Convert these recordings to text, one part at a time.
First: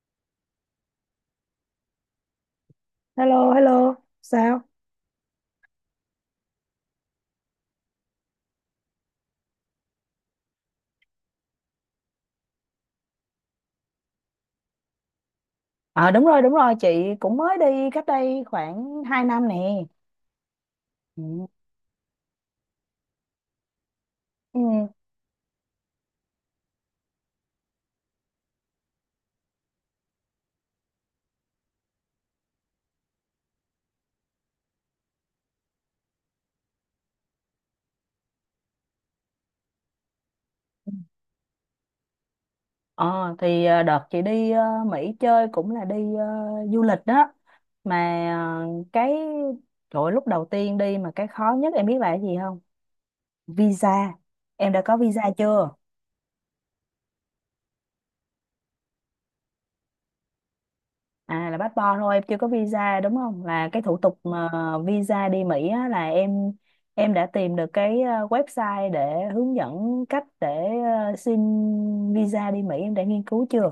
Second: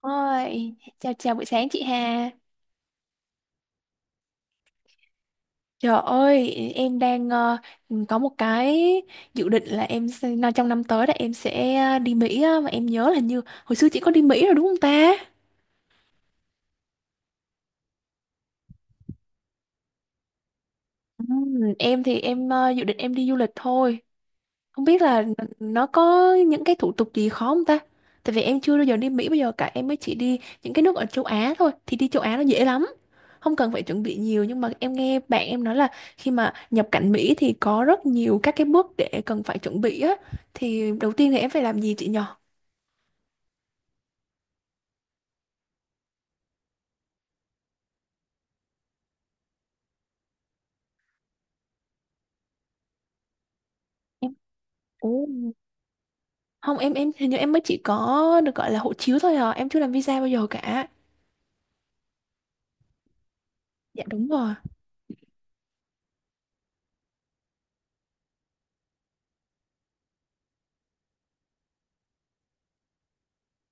Ôi, chào chào buổi sáng chị Hà. Hello, hello, sao? Trời ơi, em đang có một cái dự định là nó trong năm tới là em sẽ đi Mỹ á, mà em nhớ là như hồi xưa chị có đi Mỹ rồi đúng không ta? Ờ đúng rồi, đúng rồi, chị cũng mới đi cách đây khoảng 2 năm nè Ừ, ừ. em thì em dự định em đi du lịch thôi. Ừ, Không biết là nó có những cái thủ tục gì khó không ta? Tại vì em chưa bao giờ đi Mỹ, bây giờ cả em mới chỉ đi những cái nước ở châu Á thôi, thì đi châu Á nó dễ lắm. Không cần phải chuẩn bị nhiều, nhưng mà em nghe bạn em nói là khi mà nhập cảnh Mỹ thì có rất nhiều các cái bước để cần phải chuẩn bị á. Thì đầu tiên thì em phải làm gì chị nhờ? Đợt chị đi Mỹ chơi cũng là đi du lịch đó. Mà ờ, cái trời ơi, lúc đầu tiên đi mà cái khó nhất em biết là cái gì không? Visa. Em. Em đã có visa Ồ, chưa? không, em hình như em mới chỉ có được gọi là hộ chiếu thôi à, em chưa làm visa bao giờ cả. À, là passport thôi, em chưa có visa đúng không? Là cái thủ Dạ tục đúng mà rồi. visa đi Mỹ á, là em đã tìm được cái website để hướng dẫn cách để xin visa đi Mỹ, em đã nghiên cứu chưa?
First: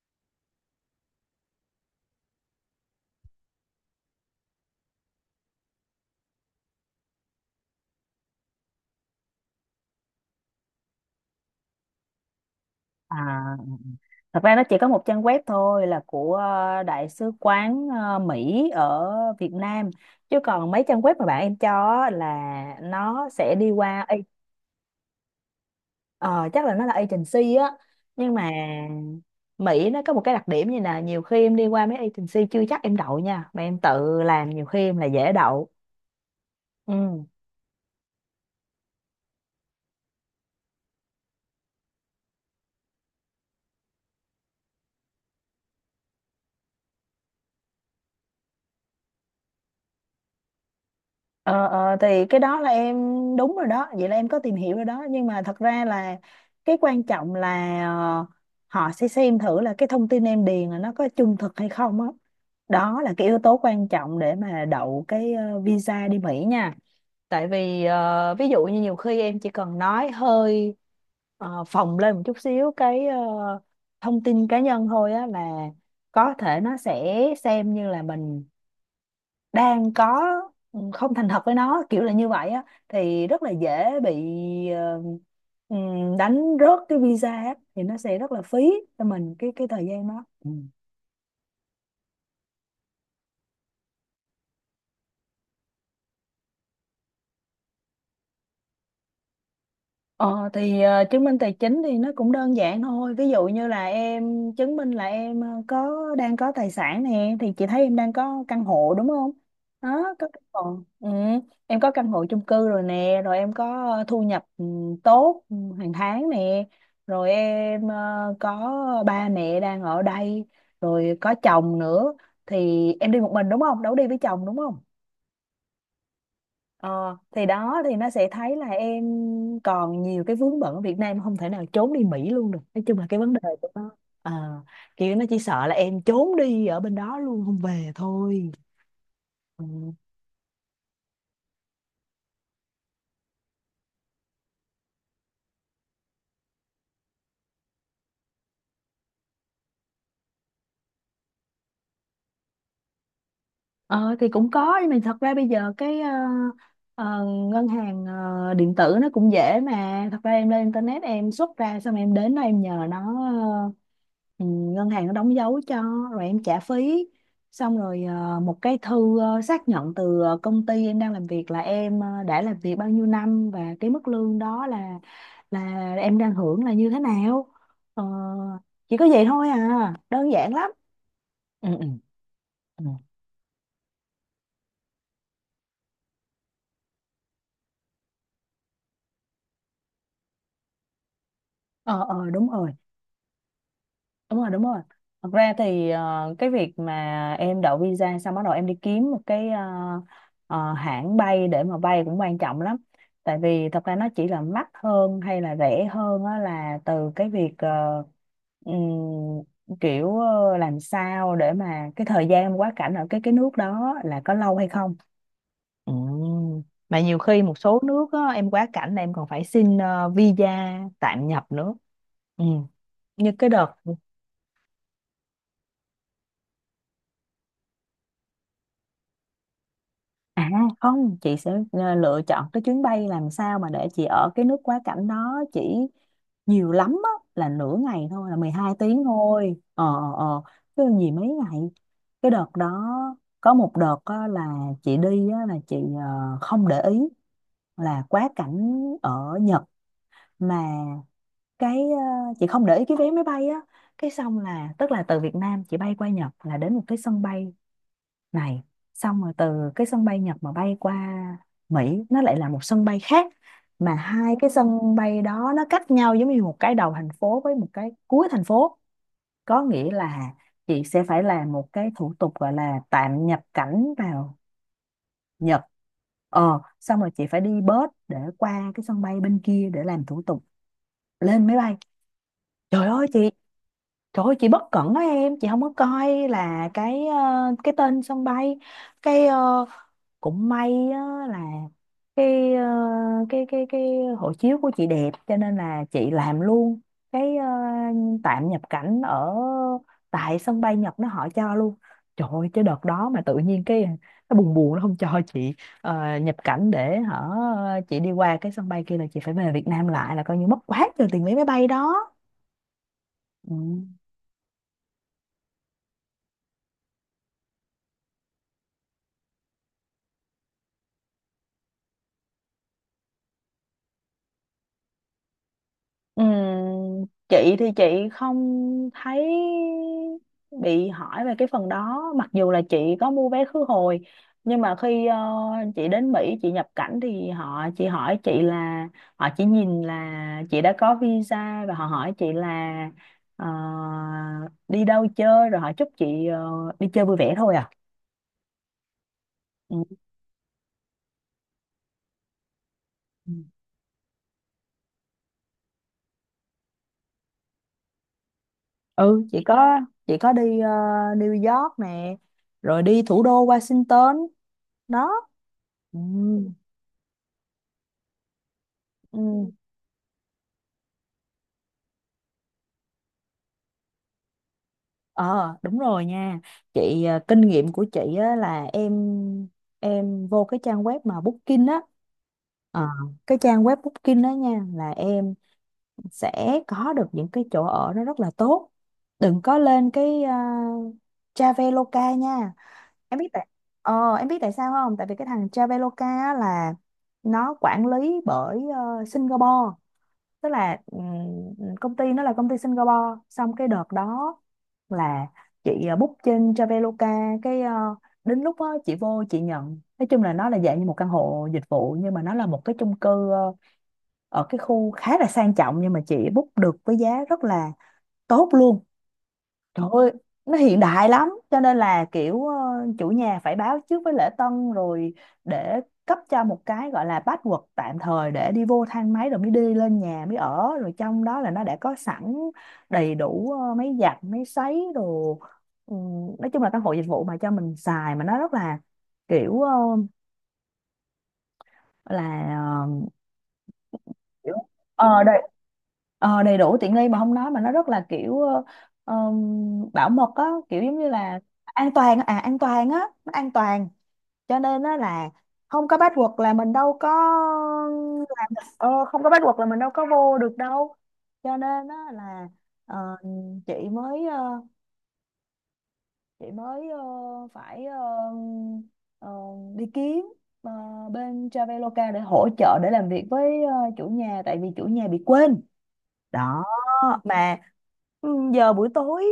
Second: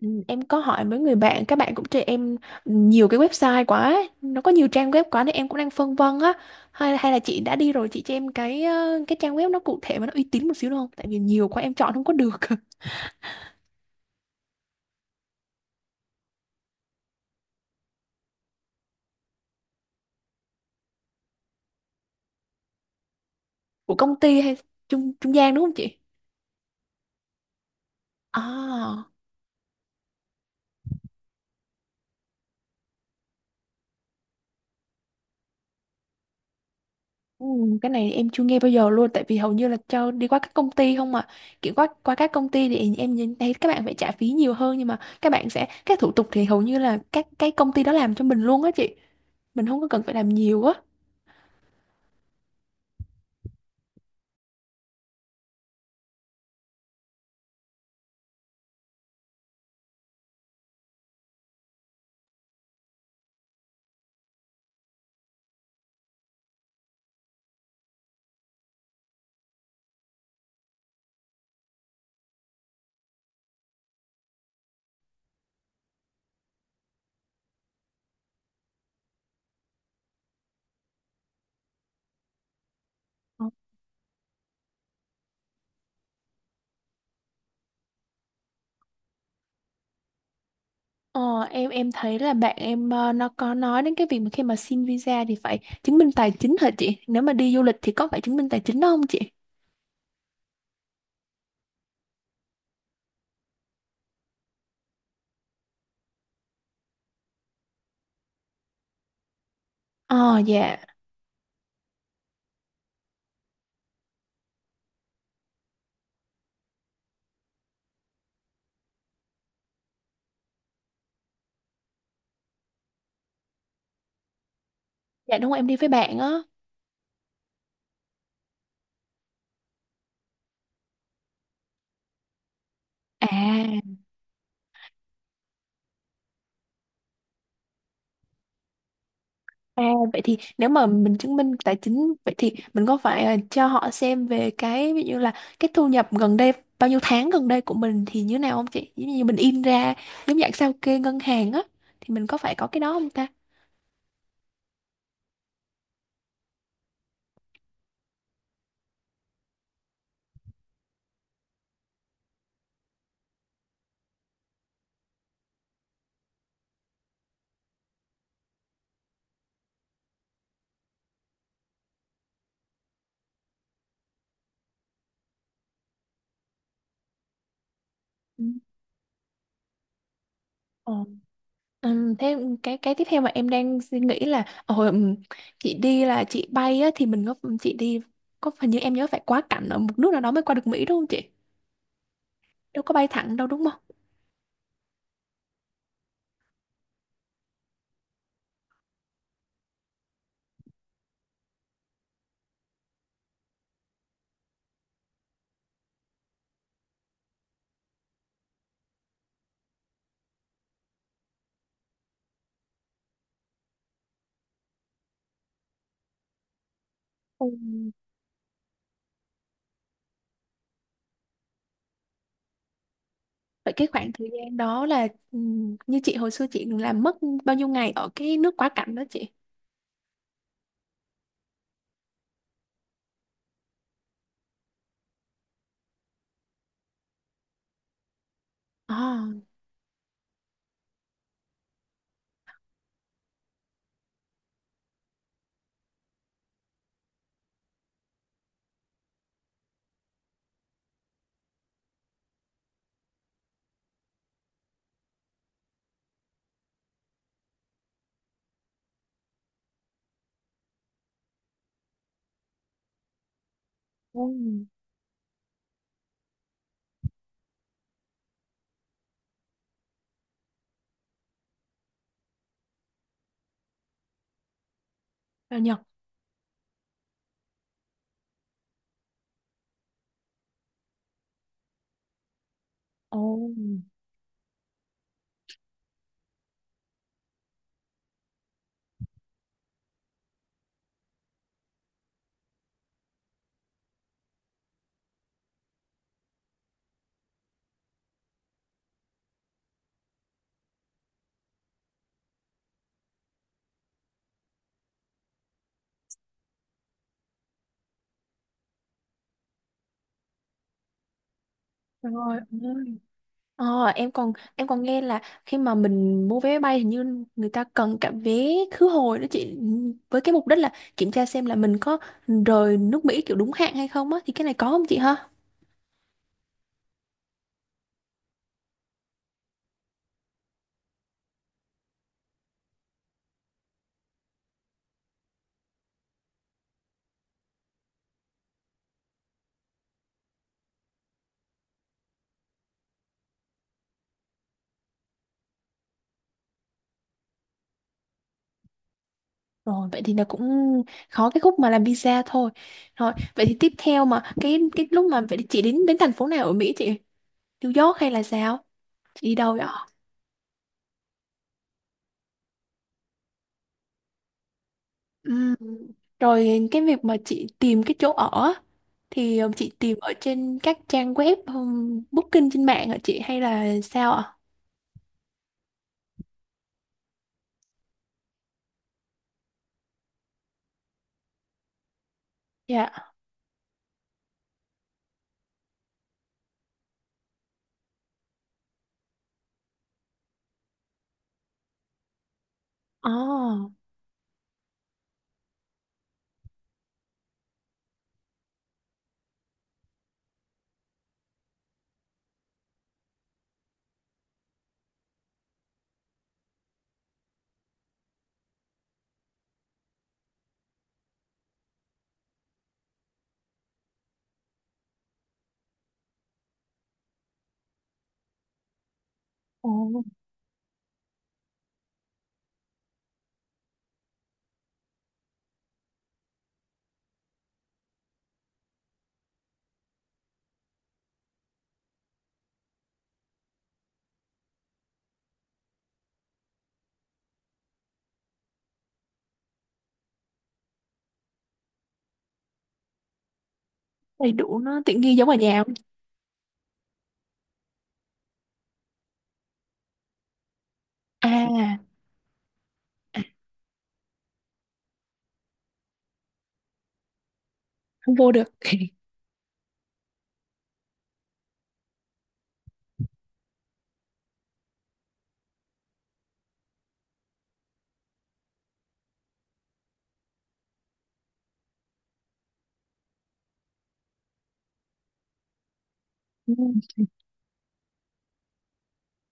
Ừ, em có hỏi mấy người bạn, các bạn cũng cho em nhiều cái website quá, ấy. Nó có nhiều trang web quá nên em cũng đang phân vân á. Hay hay là chị đã đi rồi chị cho em cái cái trang web nó cụ thể mà nó uy tín một xíu được không? Tại vì nhiều quá em chọn không có được. À, thật ra nó chỉ có một trang web thôi, là của Đại sứ quán Mỹ ở Việt Nam, chứ còn mấy trang web mà bạn em cho á là nó sẽ đi Của qua. công ty hay trung trung gian đúng không chị? Ờ, chắc là nó là agency á, nhưng mà À, Mỹ nó có một cái đặc điểm, như là nhiều khi em đi qua mấy agency chưa chắc em đậu nha, mà em tự làm nhiều khi em là dễ đậu. Ừ. ừ, cái này em chưa nghe bao giờ luôn, tại vì hầu như là cho đi qua các công ty không mà, kiểu qua qua các công ty thì em nhìn thấy các bạn phải trả phí nhiều hơn, nhưng mà các bạn sẽ các thủ tục thì hầu như là các cái công ty đó làm cho mình luôn á chị, mình không có cần phải làm nhiều á. Ờ, thì cái đó là em đúng rồi đó, vậy là em có tìm hiểu rồi đó. Nhưng mà thật ra là cái quan trọng là họ sẽ xem thử là cái thông tin em điền là nó có trung thực hay không á, đó là cái yếu tố quan trọng để mà đậu cái visa đi Mỹ nha. Tại vì ví dụ như nhiều khi em chỉ cần nói hơi phồng lên một chút xíu cái thông tin cá nhân thôi á, là có thể nó sẽ xem như là mình đang có không thành thật với nó, kiểu là như vậy á, thì rất là dễ bị ờ, ừ, đánh rớt cái visa á, thì nó sẽ rất là phí cho mình cái thời gian đó. Ừ. Ờ, em thấy là bạn em nó có nói đến cái việc mà khi mà xin visa thì phải chứng minh tài chính hả chị? Nếu mà đi du lịch thì có phải chứng minh tài chính đó không chị? Ờ thì chứng minh tài chính thì nó cũng đơn giản thôi. Ví dụ như là em chứng minh là em có đang có tài sản nè, thì chị thấy em đang có căn hộ đúng không? Đó, có Ờ căn dạ, hộ. Ừ, em có căn hộ chung cư rồi nè, rồi em có thu nhập tốt hàng tháng nè, rồi em có ba mẹ đang ở đây, rồi có chồng nữa, thì em đi một mình đúng không? Đâu có đi với chồng đúng không? dạ đúng rồi, em đi với bạn á. Ờ, thì đó, thì nó sẽ thấy là em còn nhiều cái vướng bận ở Việt Nam, không thể nào trốn đi Mỹ luôn được. Nói chung là cái vấn đề của À, nó ờ, kiểu nó chỉ sợ là em trốn đi ở bên đó luôn không về thôi. Ừ. à vậy thì nếu mà mình chứng minh tài chính vậy thì mình có phải cho họ xem về cái ví dụ là cái thu nhập gần đây, bao nhiêu tháng gần đây của mình thì như nào không chị? Giống như mình in ra giống dạng sao kê ngân hàng á, thì mình có phải có cái đó không ta? Ờ thì cũng có, nhưng mà thật ra bây giờ cái ờ, ngân hàng điện tử nó cũng dễ mà, thật ra em lên internet em xuất ra xong em đến đó em nhờ nó ờ, ngân hàng nó đóng dấu cho, rồi em trả phí, xong rồi một cái thư xác nhận từ công ty em đang làm việc, là em đã làm việc bao nhiêu năm và cái mức lương đó là là em đang hưởng là như thế nào. Ờ, chỉ có vậy thôi à, đơn giản lắm. Ừ. ừ ừ thế cái ừ. cái tiếp theo mà em đang suy nghĩ là hồi chị đi là chị bay á, thì mình có, chị đi có, hình như em nhớ phải quá cảnh ở một nước nào đó mới qua được Mỹ đúng không chị? Ờ Đúng rồi, Đâu có bay thẳng đâu đúng không? đúng rồi. Thật ra thì cái việc mà em đậu visa xong bắt đầu em đi kiếm một cái hãng bay để mà bay cũng quan trọng lắm. Tại vì thật ra nó chỉ là mắc hơn hay là rẻ hơn á, là từ cái việc làm sao để mà cái thời gian quá cảnh ở cái nước đó là có lâu hay không. Ừ. Mà nhiều khi Ừ. một số nước á, em quá cảnh là em còn phải xin visa tạm nhập nữa. Ừ. Như cái Vậy đợt cái khoảng thời gian đó là, như chị hồi xưa chị làm mất bao nhiêu ngày ở cái nước quá cảnh đó chị? à, không, chị sẽ lựa chọn cái chuyến bay làm sao mà để chị ở cái nước quá cảnh đó chỉ nhiều lắm á, là nửa ngày thôi, là 12 tiếng À, thôi. Ờ. Chứ gì mấy ngày. Cái đợt đó, có một đợt á, là chị đi á, là chị không để ý là quá cảnh ở Nhật, mà cái chị không để ý cái vé máy bay á. Cái xong là, tức là từ Việt Nam chị bay qua Nhật là đến một cái sân bay này, xong rồi từ cái sân bay Nhật mà bay qua Mỹ nó lại là một sân bay khác, mà ừ, hai cái sân bay đó nó cách nhau giống như một cái đầu thành phố với một cái cuối thành phố. Có nghĩa là chị sẽ phải làm một cái thủ tục gọi là tạm nhập cảnh vào Nhật. vào Nhật. Xong rồi chị phải đi bus để qua cái sân bay bên kia để làm thủ tục lên máy bay. trời ơi Ồ, chị Trời ơi, chị bất cẩn đó em, chị không có coi là cái cái tên sân bay. cái ờ, Cũng may á là cái ờ, cái hộ chiếu của chị đẹp, cho nên là chị làm luôn cái tạm nhập cảnh ở tại sân bay Nhật, nó họ cho luôn. Trời ơi, chứ đợt đó mà tự nhiên cái nó buồn buồn nó không cho chị nhập cảnh để hả chị đi qua cái sân bay kia, là chị phải về Việt Nam lại, là coi như mất quá trời tiền vé máy bay đó. rồi. Ừ. Ờ, em còn nghe là khi mà mình mua vé máy bay hình như người ta cần cả vé khứ hồi đó chị, với cái mục đích là kiểm tra xem là mình có rời nước Mỹ kiểu đúng hạn hay không á, thì cái này có không chị ha? Ừm, chị thì chị không thấy bị hỏi về cái phần đó, mặc dù là chị có mua vé khứ hồi. Nhưng mà khi chị đến Mỹ chị nhập cảnh thì họ chị hỏi chị là họ chỉ nhìn là chị đã có visa, và họ hỏi chị là ờ, đi đâu chơi, rồi họ chúc chị đi chơi vui vẻ thôi à. ừ Rồi vậy thì là cũng khó cái khúc mà làm visa thôi. Rồi Ừ. vậy thì tiếp theo mà cái lúc mà vậy thì chị đến đến thành phố nào ở Mỹ chị? New York hay là sao? Ừ, Chị đi chị đâu vậy? có chị có đi New York nè, rồi đi thủ đô Washington đó. Ừm, Ừ. Rồi cái việc mà chị tìm cái chỗ ở á, thì Ừ. Chị tìm ở trên các trang web, booking trên mạng hả chị hay là sao ạ? Ờ đúng rồi nha, chị à, kinh nghiệm của chị á, là em vô cái trang web mà Booking á. Ờ, Dạ. cái trang web Booking đó nha, là em sẽ có được những cái chỗ ở nó rất là tốt. Đừng có lên cái Traveloka nha. Ồ, Em biết tại em biết tại sao không? Tại vì cái thằng Traveloka á là nó quản lý bởi Singapore, tức là công ty nó là công ty Singapore. Xong cái đợt đó là chị book trên Traveloka, cái đến lúc đó, chị vô chị nhận, nói chung là nó là dạng như một căn hộ dịch vụ, nhưng mà nó là một cái chung cư ở cái khu khá là sang trọng, nhưng mà chị book được với giá rất là tốt luôn. Trời ồ, ơi, nó hiện đại lắm, cho nên là kiểu chủ nhà phải báo trước với lễ tân rồi để cấp cho một cái gọi là password tạm thời để đi vô thang máy rồi mới đi lên nhà mới ở. Rồi trong đó là nó đã có sẵn đầy đủ máy giặt máy sấy đồ. Ừ, nói chung là căn hộ dịch vụ mà cho mình xài, mà nó rất là kiểu ờ, là ờ, đầy kiểu đủ nó tiện nghi ờ giống ở đầy nhà không? ờ, đầy đủ tiện nghi. Mà không nói, mà nó rất là bảo mật á, kiểu giống như là À, an toàn á, à an toàn á, nó an toàn. Cho nên á là không có password là mình đâu có không vô được. Không có password là mình đâu có vô được đâu. Cho nên á là ờ, chị mới ờ, chị mới ờ, phải ờ, ờ, đi kiếm ờ, bên Traveloka để hỗ trợ để làm việc với chủ nhà, tại vì chủ nhà bị quên Ừ, đó. Mà giờ buổi tối,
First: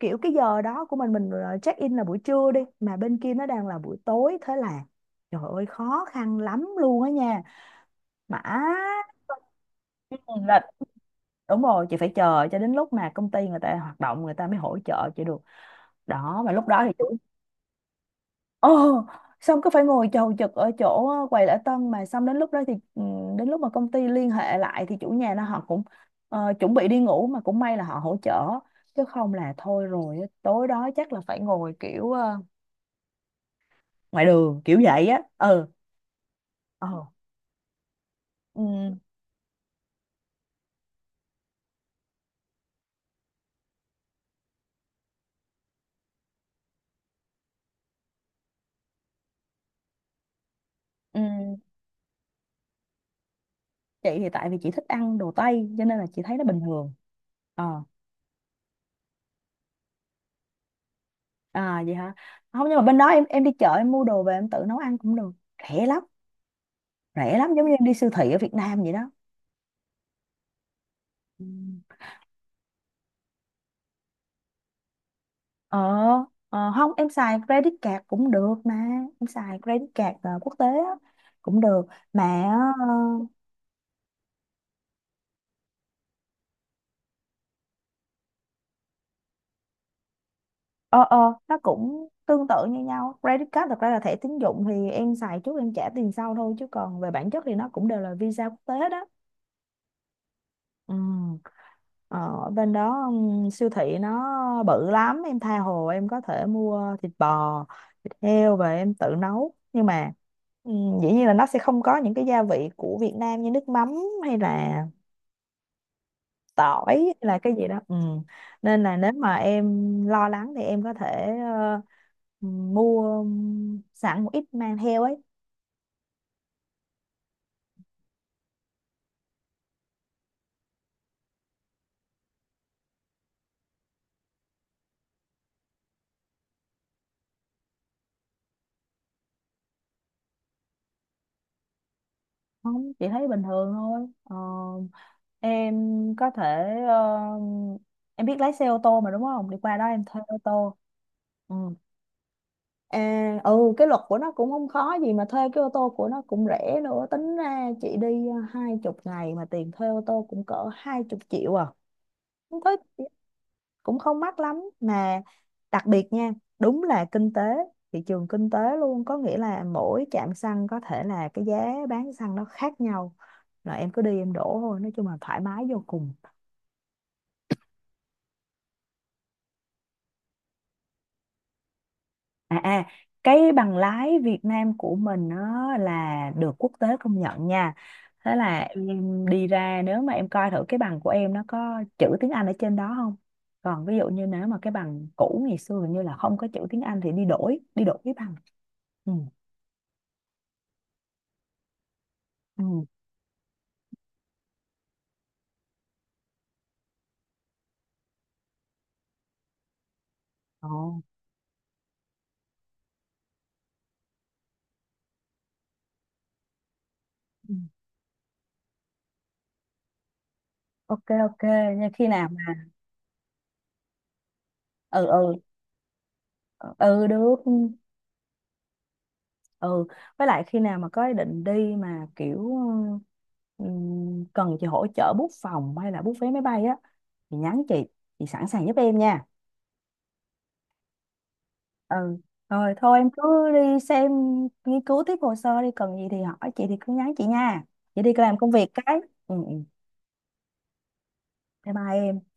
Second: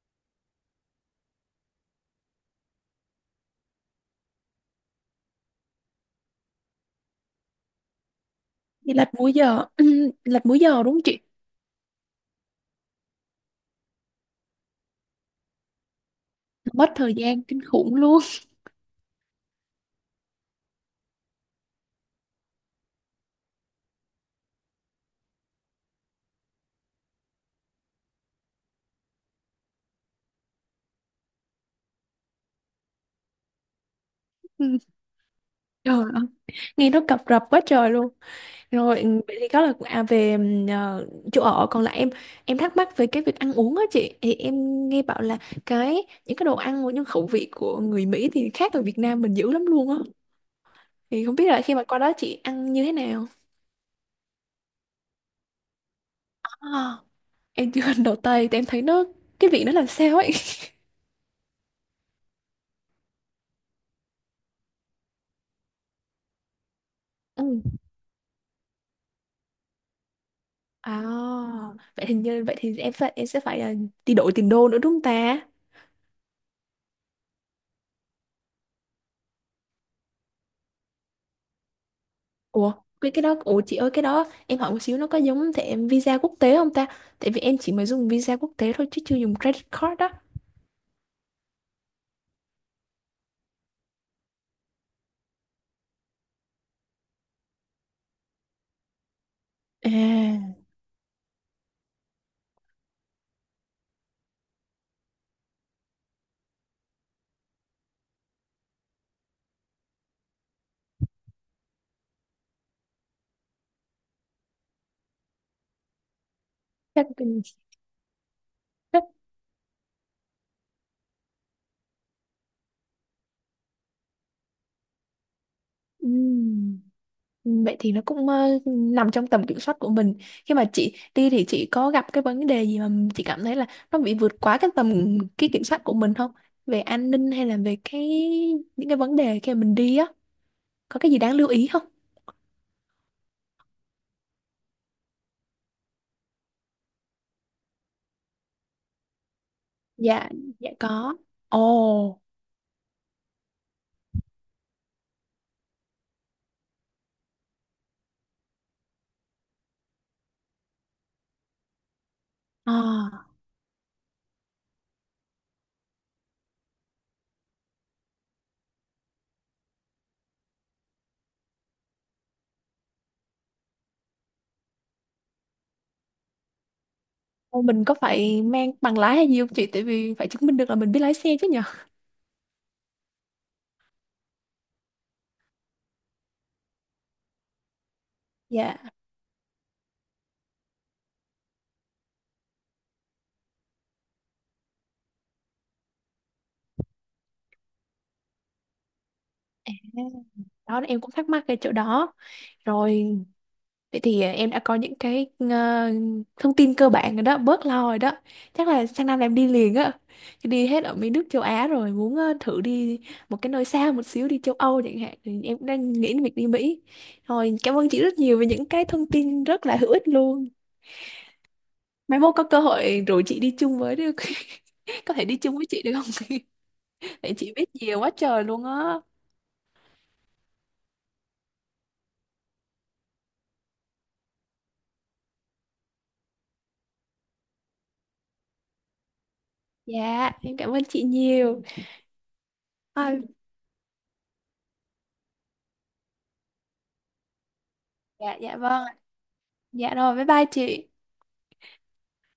kiểu cái giờ đó của mình mình check in là buổi trưa đi, mà bên kia nó đang là buổi tối, thế là trời ơi khó khăn lắm luôn á nha. Mà đi lật múi giờ, ừ, lật múi là giờ đúng không chị? đúng rồi, chị phải chờ cho đến lúc mà công ty người ta hoạt động người ta mới hỗ trợ chị được đó. Mà lúc đó Mất thì thời gian kinh khủng luôn. ờ, xong cứ phải ngồi chầu chực ở chỗ quầy lễ tân. Mà xong đến lúc đó thì đến lúc mà công ty liên hệ lại thì chủ nhà nó họ cũng chuẩn bị đi ngủ, mà cũng may là họ hỗ trợ, chứ không là thôi rồi á, tối đó chắc là phải ngồi kiểu ngoài đường Ừ, kiểu vậy á. Ừ trời ơi, nghe nó ờ cập rập quá trời luôn. ừ, Rồi ừ, vậy thì đó là à, về chỗ ở. Còn lại em thắc mắc về cái việc ăn uống á chị, thì em nghe bảo là cái những cái đồ ăn của những khẩu vị của người Mỹ thì khác ở Việt Nam mình dữ lắm luôn á, ừ. thì không biết là khi mà qua đó chị ăn như thế nào. Chị thì tại vì chị thích ăn đồ Tây cho nên là chị thấy nó bình thường. À, em chưa ờ ăn đồ Tây thì em thấy nó cái vị nó làm sao ấy. À vậy hả? Không, nhưng mà bên đó em đi chợ em mua đồ về em tự nấu ăn cũng được, rẻ lắm, rẻ lắm, Ừ. giống như em đi siêu thị ở Việt Nam vậy đó. À vậy thì như vậy thì em phải em sẽ phải đi đổi tiền đô nữa đúng không ta? ờ ờ, không em xài credit card cũng được mà, em xài credit card quốc tế á, cũng được mà. Ủa, cái đó, ủa chị ơi cái đó em hỏi một xíu, nó có giống thẻ visa quốc tế không ta? Tại vì em chỉ mới dùng visa quốc tế thôi chứ chưa dùng credit card đó. ờ ờ nó cũng tương tự như nhau, credit card thật ra là thẻ tín dụng thì em xài trước em trả tiền sau thôi, chứ còn về bản chất thì nó cũng đều là visa quốc tế đó. À, Ừ. Ờ, ở bên đó siêu thị nó bự lắm, em tha hồ, em có thể mua thịt bò thịt heo về em tự nấu. Nhưng mà dĩ nhiên là nó sẽ không có những cái gia vị của Việt Nam như nước mắm, hay là tỏi, chắc, hay là cái gì đó. Ừ. Nên là chắc, nếu mà em lo lắng thì em có thể mua sẵn một ít mang theo ấy. ừm, vậy thì nó cũng nằm trong tầm kiểm soát của mình. Khi mà chị đi thì chị có gặp cái vấn đề gì mà chị cảm thấy là nó bị vượt quá cái tầm kiểm soát của mình không? Về an ninh hay là về cái những cái vấn đề khi mà mình đi á, có cái gì đáng lưu ý không? Không, chị thấy bình thường thôi. Ờ, em có thể em biết lái xe ô tô mà đúng không, đi qua đó em thuê Dạ, ô dạ tô. có. Ừ. Ồ, À, ừ, cái luật của nó cũng không khó gì mà, thuê cái ô tô của nó cũng rẻ nữa. Tính ra chị đi 20 ngày mà tiền thuê ô tô cũng cỡ 20 triệu à, không thích à. cũng không mắc lắm mà. Đặc biệt nha, đúng là kinh tế thị trường kinh tế luôn, có nghĩa là mỗi trạm xăng có thể là cái giá bán xăng nó khác nhau, rồi em cứ đi em đổ thôi, nói chung là thoải mái vô cùng. Ô, mình có phải mang bằng lái hay gì không chị? Tại vì phải chứng minh được là mình biết lái xe chứ nhở? À, cái bằng lái Việt Nam của mình nó là được quốc tế công nhận nha. Thế là Dạ. em đi ra nếu mà em coi thử cái bằng của em nó có chữ tiếng Anh ở trên đó không? Còn ví dụ như nếu mà cái bằng cũ ngày xưa hình như là không có chữ tiếng Anh thì đi đổi cái bằng. Ừ. Đó em cũng thắc mắc cái chỗ đó. Ừ. Rồi vậy thì à, em đã có những cái thông tin cơ bản rồi đó, bớt lo rồi đó. Chắc là sang năm là em đi liền á. Chứ đi Ồ. hết ở mấy nước châu Á rồi, muốn thử đi một cái nơi xa một xíu, đi châu Âu chẳng hạn. Thì em cũng đang nghĩ đến việc đi Mỹ. Ừ. Rồi cảm ơn chị rất nhiều về những cái thông tin rất là hữu ích luôn. Ok, ok nha, khi Mai nào mốt có cơ mà hội rủ chị đi chung với được. ừ Có thể ừ đi chung với chị được không? ừ Vậy được. chị biết nhiều quá trời luôn á. ừ với lại khi nào mà có ý định đi mà kiểu cần chị hỗ trợ book phòng hay là book vé máy bay á, thì nhắn chị sẵn sàng giúp em nha. Dạ, em cảm ơn chị nhiều. Ừ, rồi thôi em Thôi, cứ đi xem, nghiên cứu tiếp hồ sơ đi, cần gì thì hỏi chị thì cứ nhắn chị nha, chị đi dạ, làm công dạ việc vâng cái ạ. ừ, ừ. Dạ rồi, bye bye chị. Bye bye em.